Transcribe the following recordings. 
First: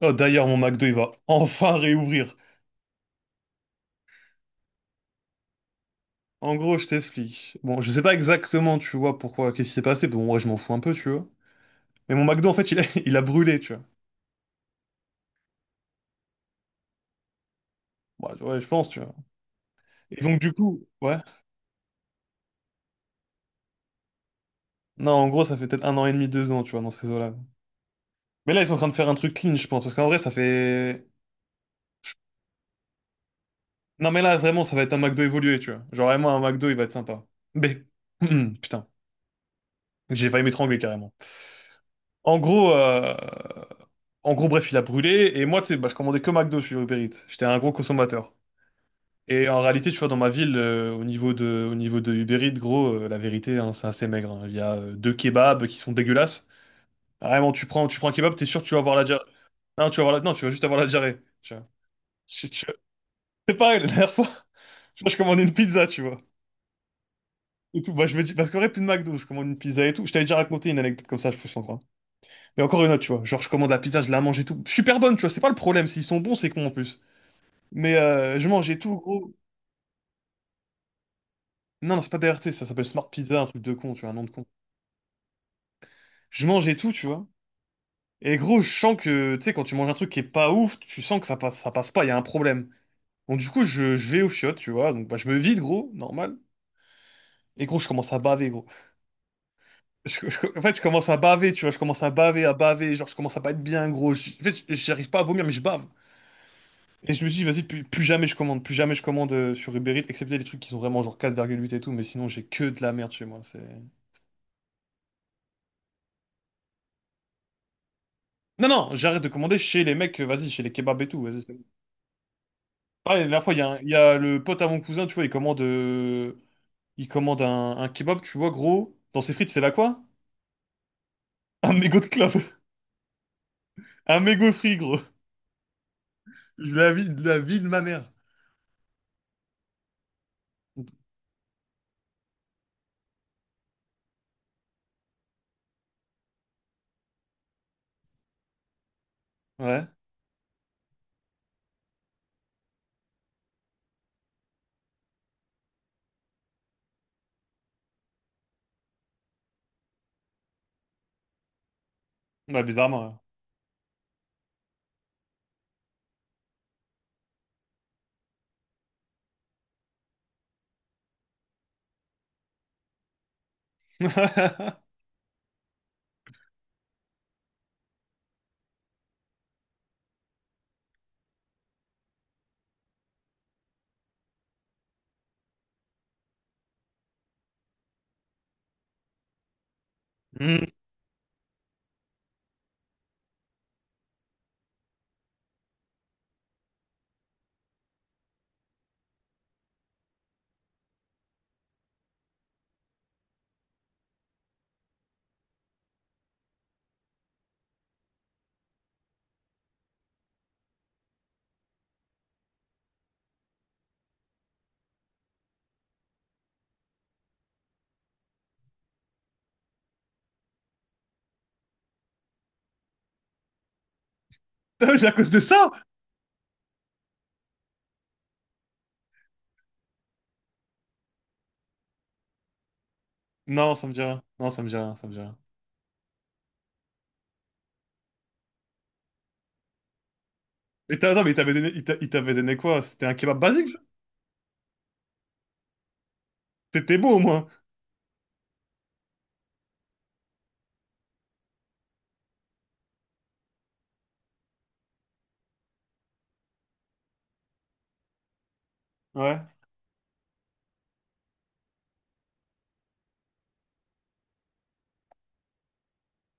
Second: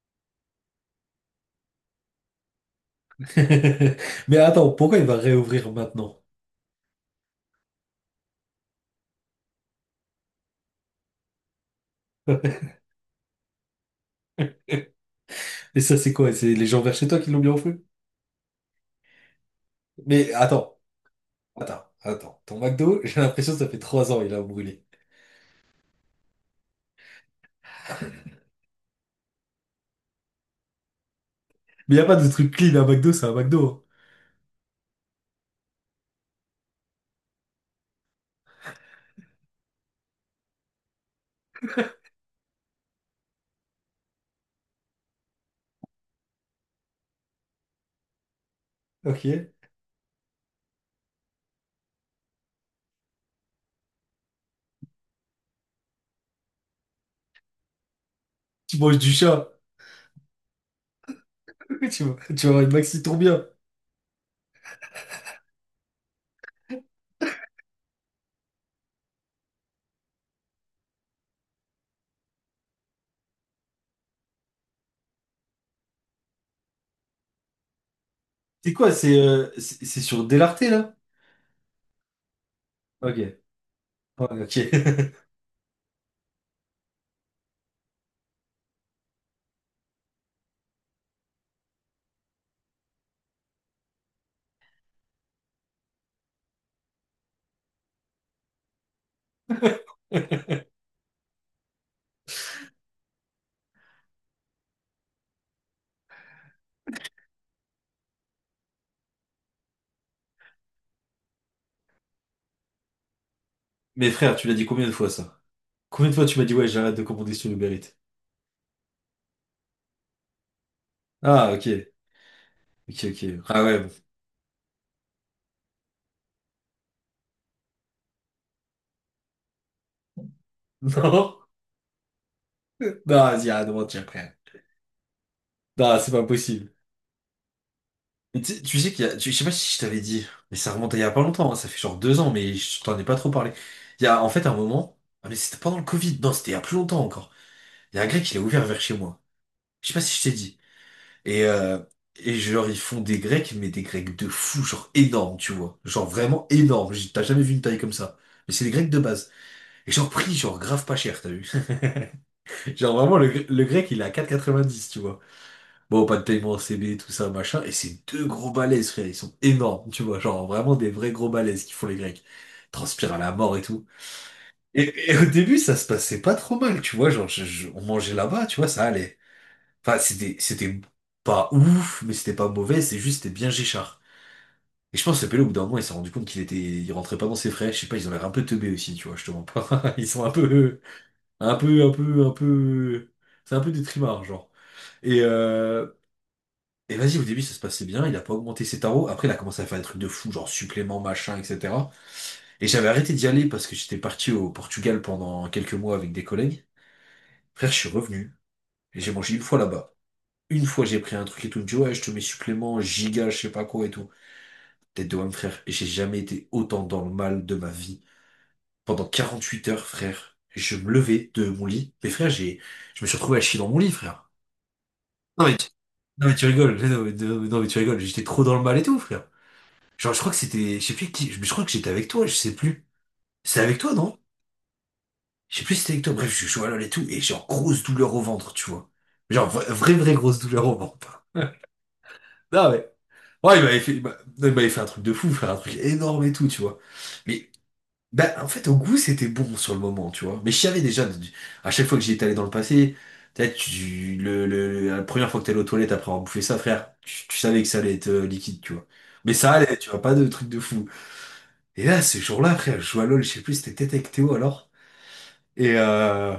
Oh, d'ailleurs, mon McDo, il va enfin réouvrir. Mais attends, pourquoi il va réouvrir maintenant? En gros, je t'explique. Bon, je sais pas exactement, tu vois, pourquoi, qu'est-ce qui s'est passé. Bon, moi, je m'en fous un peu, tu vois. Mais mon McDo, en fait, il a, il a brûlé, tu vois. Et ça, c'est quoi? C'est les gens vers chez toi qui l'ont bien offert? Bah, ouais, tu vois, je pense, tu vois. Et Mais donc, du attends, coup, ouais. attends, attends. Ton McDo, j'ai l'impression que ça fait 3 ans il a brûlé. Non, en gros, ça fait peut-être 1 an et demi, 2 ans, tu vois, dans ces eaux-là. Mais là, ils sont en train de faire un truc clean, je pense. Parce qu'en vrai, ça fait. Mais y a pas de truc clean à McDo, c'est un McDo. Non, mais là, vraiment, ça va être un McDo évolué, tu vois. Genre, vraiment, un McDo, il va être sympa. Mais, putain, j'ai failli m'étrangler carrément. En gros, euh, En gros, bref, il a brûlé. Et moi, tu sais, bah, je commandais que McDo sur Uber Eats. J'étais un gros consommateur. Hein. Ok. Et en réalité, tu vois, dans ma ville, au niveau de Uber Eats, gros, la vérité, hein, c'est assez maigre. Hein. Il y a deux kebabs qui sont dégueulasses. Vraiment, tu prends un kebab, t'es sûr que tu Tu vas avoir manges la du diarrhée. chat. Non, tu vas avoir la... non, tu vas juste avoir la diarrhée. Tu vois. Tu vas, tu Je- vas avoir je- une maxi bien. C'est pareil, la dernière fois, tu vois, je commandais une pizza, tu vois. Et tout. Bah, je me dis, parce qu'en vrai, plus de McDo, je commande une pizza et tout. Je t'avais déjà raconté une anecdote comme ça, je peux s'en croire. Mais encore une autre, tu vois. Genre, je commande la pizza, je la mange et tout. Super bonne, tu vois. C'est pas le problème. S'ils sont bons, c'est con en plus. Mais je C'est mangeais quoi? tout, C'est gros. C'est sur Delarté, là? Non, non, c'est pas DRT, ça s'appelle Smart Ok. Pizza, un truc de con, tu vois, un nom de Ouais, con. ok. Je mangeais tout, tu vois. Et gros, je sens que, tu sais, quand tu manges un truc qui est pas ouf, tu sens que ça passe pas, il y a un problème. Donc du coup, je vais aux chiottes, tu vois. Donc bah, je me vide, gros, normal. Et gros, je commence à baver, gros. En fait, je commence à baver, tu vois. Je commence à baver, à baver. Genre, je commence à pas être bien, gros. En fait, j'arrive pas à vomir, mais je bave. Et je me suis dit, vas-y, plus jamais je commande. Plus jamais je commande sur Uber Eats, excepté les trucs qui sont vraiment genre 4,8 et tout. Mais sinon, j'ai que de la merde chez moi. C'est... Mais frère, tu l'as dit combien de fois, ça? Combien de fois tu m'as dit, ouais, j'arrête de commander sur Uber Eats? Non, non, j'arrête de commander chez les mecs, vas-y, chez les kebabs et tout, vas-y, c'est Ah, bon. ok. Ok, Pareil, la ok. dernière fois, il y Ah a, un- ouais. il Bon. y a le pote à mon cousin, tu vois, il commande un kebab, tu vois, gros, dans ses frites, c'est là quoi? Non. Un mégot de clope. Non, vas-y, arrête de mentir, Un frère. mégot de frit, gros. Non, c'est pas possible. Je la vie de ma mère. Mais tu sais qu'il y a, je sais pas si je t'avais dit, mais ça remonte à il y a pas longtemps, hein, ça fait genre 2 ans, mais je t'en ai pas trop parlé. Il y a en fait un moment, ah mais c'était pendant le Covid, non, c'était il y a plus longtemps encore. Il y a un grec, il a ouvert vers chez moi. Ouais, Je sais pas si je t'ai dit. Et, euh, et genre, ils font des grecs, mais des grecs de fou, genre énormes, tu vois. Genre vraiment énormes, t'as jamais vu une taille comme ça. Mais c'est des grecs de base. Et genre prix, genre grave pas cher, t'as vu. ouais, Genre vraiment, bizarrement. Le grec, il est à 10, tu vois. Bon, pas de paiement en CB, tout ça, machin. Et c'est deux gros balaises, frère. Ils sont énormes, tu vois. Genre, vraiment des vrais gros balaises qui font les Grecs. Ils transpirent à la mort et tout. Ouais. Et au début, ça se passait pas trop mal, tu vois. Genre, on mangeait là-bas, tu vois, ça allait. Enfin, c'était pas ouf, mais c'était pas mauvais. C'est juste, c'était bien Géchard. Et je pense que ce pélo, au bout d'un moment, il s'est rendu compte il rentrait pas dans ses frais. Je sais pas, ils ont l'air un peu teubés aussi, tu vois, je te mens pas. Ils sont un Hmm. peu, un peu, un peu, un peu, c'est un peu des trimards, genre. Et, euh, Et vas-y, au début, ça se passait bien, il a pas augmenté ses tarots. Après, il a commencé à faire des trucs de fou, genre supplément machin, etc. Et j'avais arrêté d'y aller parce que j'étais parti au Portugal pendant quelques mois avec des collègues. Frère, je suis revenu et j'ai mangé une fois là-bas. Une fois, j'ai pris un truc et tout. Il me dit, ouais, je te mets supplément, giga, je sais pas quoi et tout. Tête de homme, frère. Et j'ai jamais été autant dans le mal de ma vie. Pendant 48 heures, frère, je me levais de mon lit. Mais frère, je me suis retrouvé à chier dans mon lit, frère. Putain, c'est à cause de Non, mais tu- ça? Non, mais tu rigoles. Non, mais, non, mais tu rigoles. J'étais trop dans le mal et tout, frère. Genre, je crois que c'était, je sais plus qui, je crois que j'étais avec toi, je sais plus. C'était Non, avec ça me toi, dit non? rien. Non, ça me dit rien, ça me dit rien. Je sais plus si c'était avec toi. Bref, je suis allé et tout, et genre, grosse douleur au ventre, tu vois. Genre, vraie, vraie grosse douleur au Mais attends, ventre. mais il t'avait donné Hein. Non, quoi? mais, C'était un kebab ouais, il basique? m'avait Genre. fait, non, il m'avait fait un truc de fou, frère, un truc énorme et tout, tu vois. C'était beau au moins. Mais, bah, en fait, au goût, c'était bon sur le moment, tu vois. Mais je savais déjà, à chaque fois que j'y étais allé dans le passé, peut-être, la première fois que t'allais aux toilettes après avoir bouffé ça, frère, tu savais que ça allait être liquide, tu vois. Mais Ouais. ça allait, tu vois, pas de truc de fou. Et là, ce jour-là, frère, je joue à LoL, je sais plus, si c'était peut-être avec Théo alors. Et, euh,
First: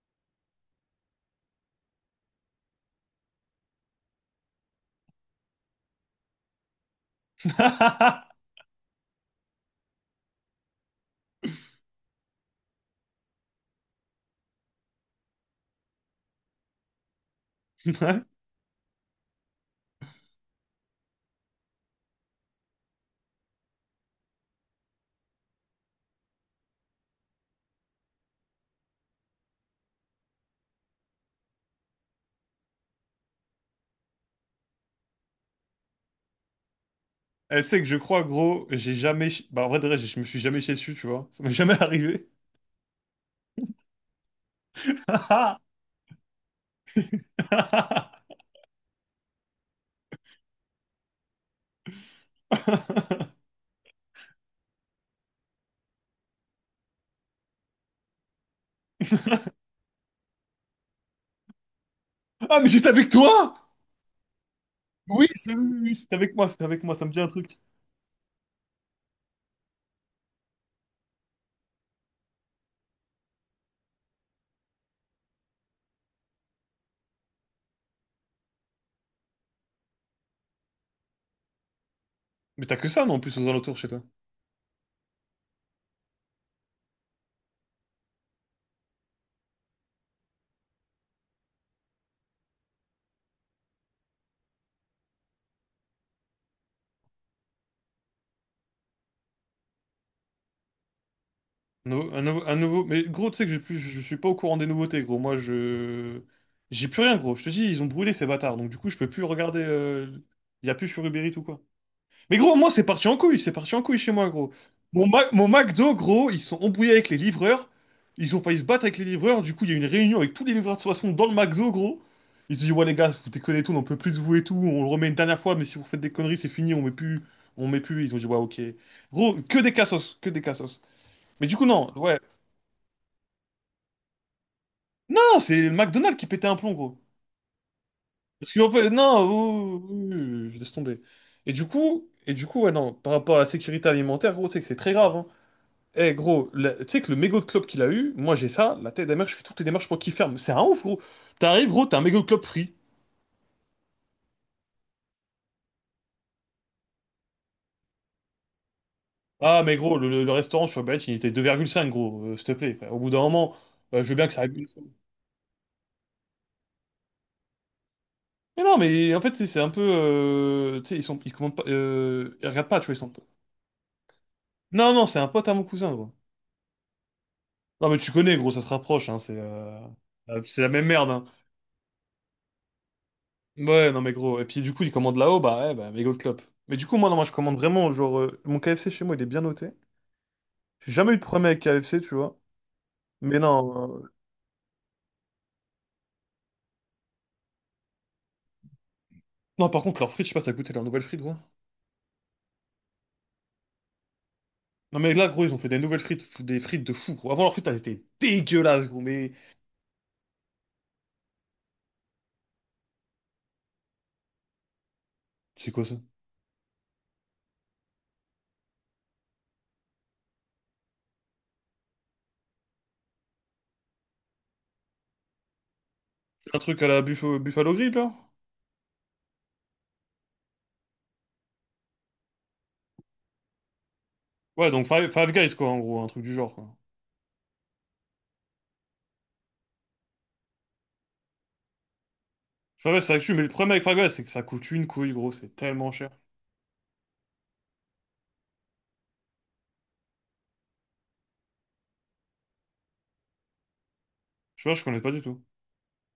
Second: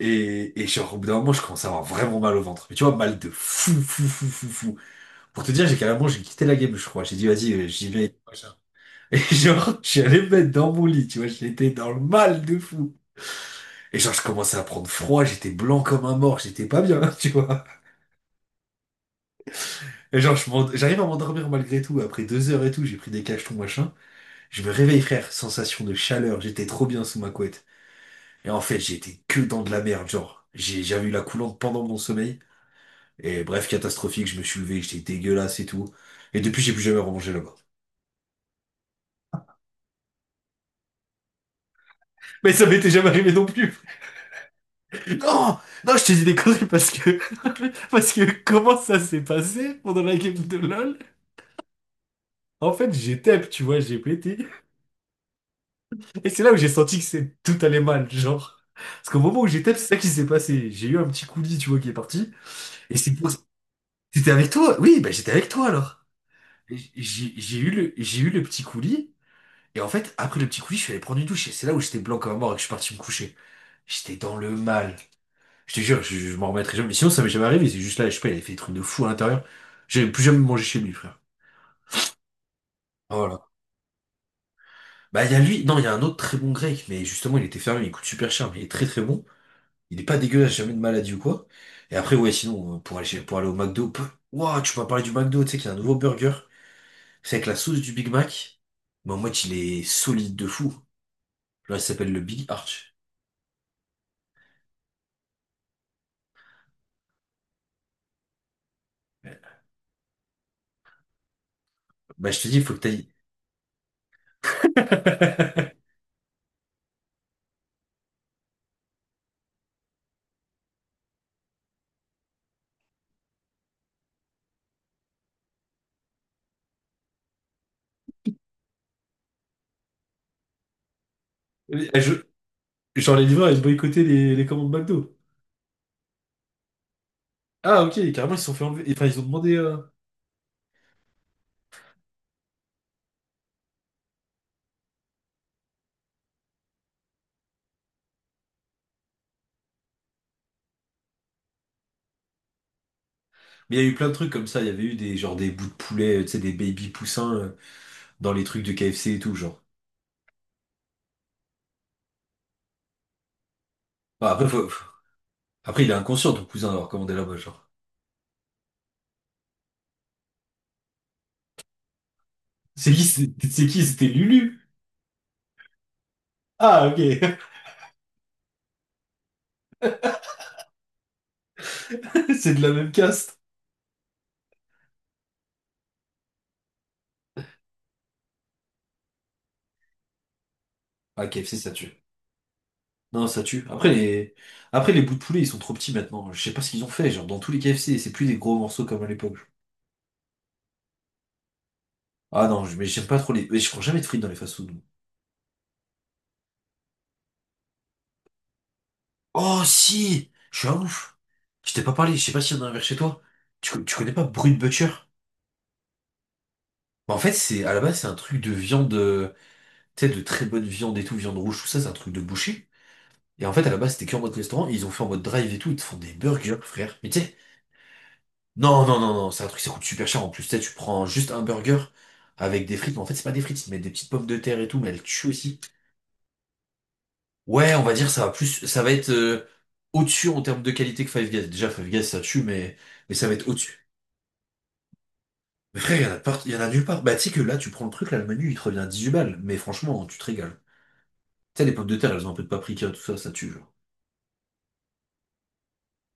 et genre, au bout d'un moment, je commence à avoir vraiment mal au ventre. Mais tu vois, mal de fou, fou, fou, fou, fou. Pour te dire, j'ai carrément, j'ai quitté la game, je crois. J'ai dit, vas-y, j'y vais. Machin. Et genre, je suis allé me mettre dans mon lit, tu vois, j'étais dans le mal de fou. Et genre, je commençais à prendre froid, j'étais blanc comme un mort, j'étais pas bien, tu vois. Et genre, j'arrive à m'endormir malgré tout. Après 2 heures et tout, j'ai pris des cachetons, machin. Je me réveille, frère, sensation de chaleur, j'étais trop bien sous ma couette. Et en fait, j'étais que dans de la merde, genre. J'avais eu la coulante pendant mon sommeil. Et bref, catastrophique, je me suis levé, j'étais dégueulasse et tout. Et depuis, j'ai plus jamais remangé là-bas. Elle sait que je crois, gros, j'ai jamais... Bah, en vrai, de vrai, je me suis jamais chié dessus, tu vois. Ça m'est jamais arrivé. Mais ça m'était jamais arrivé non plus. Non, non, je te dis des conneries parce que parce que comment ça s'est passé pendant la game de LoL? En fait, j'étais, tu vois, j'ai pété. Et c'est là où j'ai senti que c'est tout allait mal, genre. Parce qu'au moment où j'étais, c'est ça qui s'est passé. J'ai eu un petit coulis, tu vois, qui est parti. Ah, mais j'étais Et avec c'est pour... toi! T'étais avec toi? Oui, bah Oui, j'étais avec toi oui, oui, alors. c'était avec moi, c'est avec moi, ça me dit un J'ai j'ai truc. eu le, j'ai eu le petit coulis. Et en fait, après le petit coulis, je suis allé prendre une douche. Et c'est là où j'étais blanc comme un mort et que je suis parti me coucher. J'étais dans le mal. Je te jure, je m'en remettrai jamais. Mais sinon, ça m'est jamais arrivé. C'est juste là, je sais pas, il avait fait des trucs de fou à l'intérieur. J'avais plus jamais mangé chez lui, frère. Mais t'as que ça, non, en plus, Voilà. aux alentours chez toi. Bah, il y a lui. Non, il y a un autre très bon grec. Mais justement, il était fermé. Il coûte super cher, mais il est très très bon. Il est pas dégueulasse, jamais de maladie ou quoi. Et après, ouais, sinon, pour aller, pour aller au McDo. Ouah, tu m'as parlé du McDo. Tu sais qu'il y a un nouveau burger. C'est avec la sauce du Big Mac. Mais en mode, il est solide de fou. Genre, il Un nouveau... s'appelle le un nouveau- Big un nouveau- Arch. Mais gros, tu sais que je suis pas au courant des nouveautés, gros. Moi, je... J'ai plus rien, gros. Je te dis, ils ont brûlé ces bâtards. Donc, du coup, je peux plus regarder. Il y a plus sur Uber Eats ou quoi. Bah, Mais je te gros, dis, il moi, faut que c'est parti t'ailles. en couille, c'est parti en couille chez moi, gros. Mon McDo, gros, ils sont embrouillés avec les livreurs. Ils ont failli se battre avec les livreurs. Du coup, il y a eu une réunion avec tous les livreurs de façon dans le McDo, gros. Ils se disent, ouais, les gars, vous déconnez tout, on n'en peut plus de vous et tout. On le remet une dernière fois, mais si vous faites des conneries, c'est fini, on met plus. On met plus. Ils ont dit, ouais, ok. Gros, que des cassos, que des cassos. Mais du coup, Les- non, je- ouais. Genre les livreurs, ils boycottaient les commandes McDo. Non, c'est le McDonald's qui pétait un plomb, gros. Ah ok, carrément ils se Parce sont que, fait en enlever. fait, Enfin non, ils ont demandé. Oh, oh, oh, je laisse tomber. Et du coup, ouais, non, par rapport à la sécurité alimentaire, gros, tu sais que c'est très grave, hein. Eh gros, tu sais que le mégot de clope qu'il a eu, moi j'ai ça, la tête d'amère, je fais toutes les démarches pour qu'il ferme. C'est un ouf gros. T'arrives gros, t'as un mégot de clope free. Mais il y a eu plein de trucs comme ça. Il y avait eu des, genre, des bouts de poulet, tu sais, des baby poussins dans les trucs de KFC et tout, genre. Ah mais gros, le restaurant sur Uber Eats, il était 2,5 gros, s'il te plaît frère. Au bout d'un moment, je veux bien Bah, que ça après, arrive une fois. après, il est inconscient, ton cousin, d'avoir commandé là-bas, genre. Mais non mais en fait c'est un peu... tu sais, ils commandent pas... ils regardent pas, tu C'est vois, ils qui? sont... C'est qui? C'était Lulu. Non non, c'est un pote à mon cousin gros. Ah ok, Non mais tu connais gros, ça se rapproche, hein, c'est... c'est la même merde hein. c'est de la même caste. Ouais non mais gros, et puis du coup il commande là-haut, bah ouais, bah mégot de clope. Mais du coup moi non, moi je commande vraiment, genre, mon KFC chez moi il est bien noté. J'ai jamais eu de Ah, problème KFC, avec ça KFC, tue. tu vois. Non, Mais ça tue. Non. Après, les bouts de poulet, ils sont trop petits maintenant. Je sais pas ce qu'ils ont fait. Genre, dans tous les KFC, c'est plus des gros morceaux comme à l'époque. Non, par contre, leurs frites, je sais pas si t'as goûté leurs nouvelles frites, gros. Ah non, mais j'aime pas trop les. Mais je prends jamais de frites dans les fast-food. Non, mais là, gros, ils ont fait des nouvelles des frites de fou, gros. Avant, leurs frites, elles étaient dégueulasses, gros, mais... Oh si! Je suis un ouf! Je t'ai pas parlé, je sais pas s'il y en a un vers chez toi. Tu connais pas Brut Butcher? C'est quoi ça? Bah, en fait, c'est à la base, c'est un truc de viande, tu sais, de très bonne viande et tout, viande rouge, tout ça, c'est un truc de boucher. Et en fait, à la base, c'était que en mode restaurant, et ils ont fait en mode drive et tout, ils te font des C'est burgers, un truc à frère. la Mais tu sais, Buffalo, Buffalo Grill, là? non, non, non, non, c'est un truc, ça coûte super cher en plus. Tu sais, tu prends juste un burger avec des frites, mais en fait, c'est pas des frites, ils te mettent des petites pommes de terre et Ouais, tout, donc mais elles Five, tuent Five Guys, aussi. quoi, en gros, un truc du genre, quoi. Ouais, on va dire, ça va être au-dessus en termes de qualité que Five Guys. Déjà, Five Guys, ça tue, mais, Five Guys, mais ça ça tue, va mais le être problème avec au-dessus. Five Guys, c'est que ça coûte une couille, gros, c'est Mais tellement frère, cher. Il y en a nulle part. Bah, tu sais que là, tu prends le truc, là, le menu, il te revient 8 balles, mais franchement, tu te régales. Tu sais, les pommes de terre, elles ont un peu de paprika, tout ça, ça tue, genre. Je vois, je connais pas du tout.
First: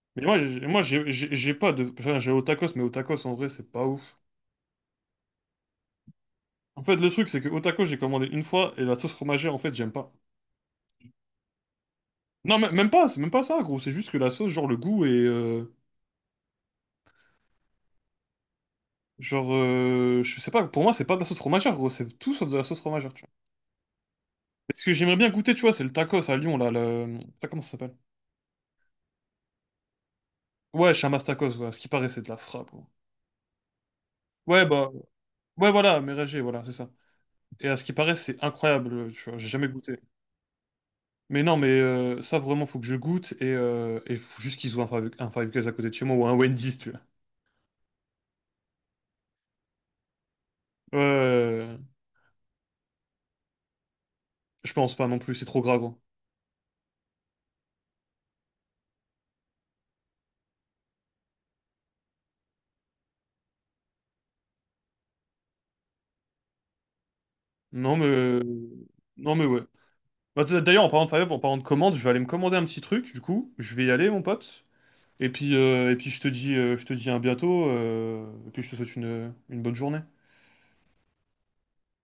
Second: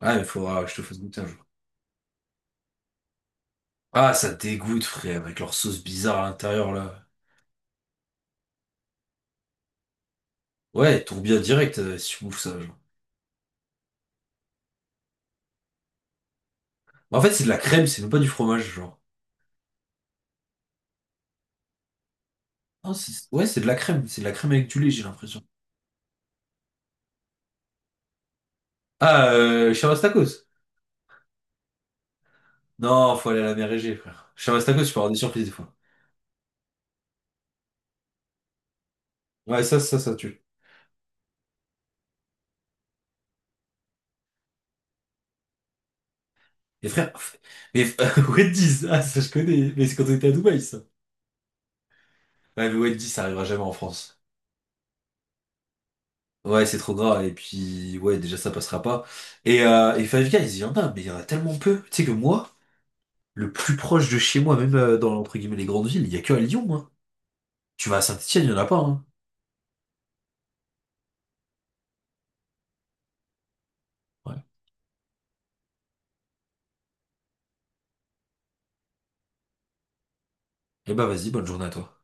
Ah, Mais il moi, faudra que je te fasse goûter un jour. j'ai pas de... Enfin, j'ai au tacos, mais au tacos, en vrai, c'est pas Ah, ouf. ça dégoûte, frère, avec leur sauce bizarre à l'intérieur, En fait, là. le truc, c'est que au tacos, j'ai commandé une fois, et la sauce fromagère, en fait, j'aime pas. Ouais, tourbillon direct, si tu bouffes Non, ça, genre. même pas, c'est même pas ça, gros. C'est juste que la sauce, genre le goût est. En fait, c'est de la crème, c'est même pas du fromage, genre. Genre, je sais pas, pour moi, c'est pas de la sauce fromagère, gros. C'est tout sauf de la sauce Ah, fromagère, tu vois. ouais, c'est de la crème, c'est de la crème avec Et du ce lait, que j'ai j'aimerais bien l'impression. goûter, tu vois, c'est le tacos à Lyon, là. Ça, comment ça s'appelle? Ah, Chamastakos. Ouais, Chamas tacos, ouais. À ce qui paraît, c'est de la frappe, gros. Non, faut aller à la mer Égée, frère. Ouais, Chamastakos, bah. tu peux avoir des surprises des Ouais, fois. voilà, Mérégée, voilà, c'est ça. Et à ce qui paraît, c'est incroyable, tu vois. J'ai Ouais, jamais ça, ça, goûté. ça tue. Mais non, mais ça, vraiment, faut que je goûte. Et faut juste qu'ils ouvrent un Five Guys à côté de chez moi ou un Wendy's, Et tu vois. frère, mais Wendy's, ah, ça je connais, mais c'est quand on était à Dubaï, ça. Ouais, ouais, ouais, ouais. Ouais, mais Wendy's, ça arrivera jamais en France. Je pense pas non plus, c'est trop gras, gros. Ouais, c'est trop gras, et puis, ouais, déjà, ça passera pas. Et Five Guys, il y en a, mais il y en a tellement peu. Tu sais que moi, le plus proche de chez moi, même dans, entre guillemets, les grandes villes, il y a que à Lyon, hein. Tu Non, vas à mais. Saint-Étienne, il y en a pas, hein. Non mais ouais. Bah, d'ailleurs, en parlant de Five, en parlant de commande, je vais aller me commander un petit truc, du coup, je vais y aller, mon pote. Et puis je te dis à bientôt, et puis je te souhaite une bonne journée. Eh bah vas-y, bonne journée à toi.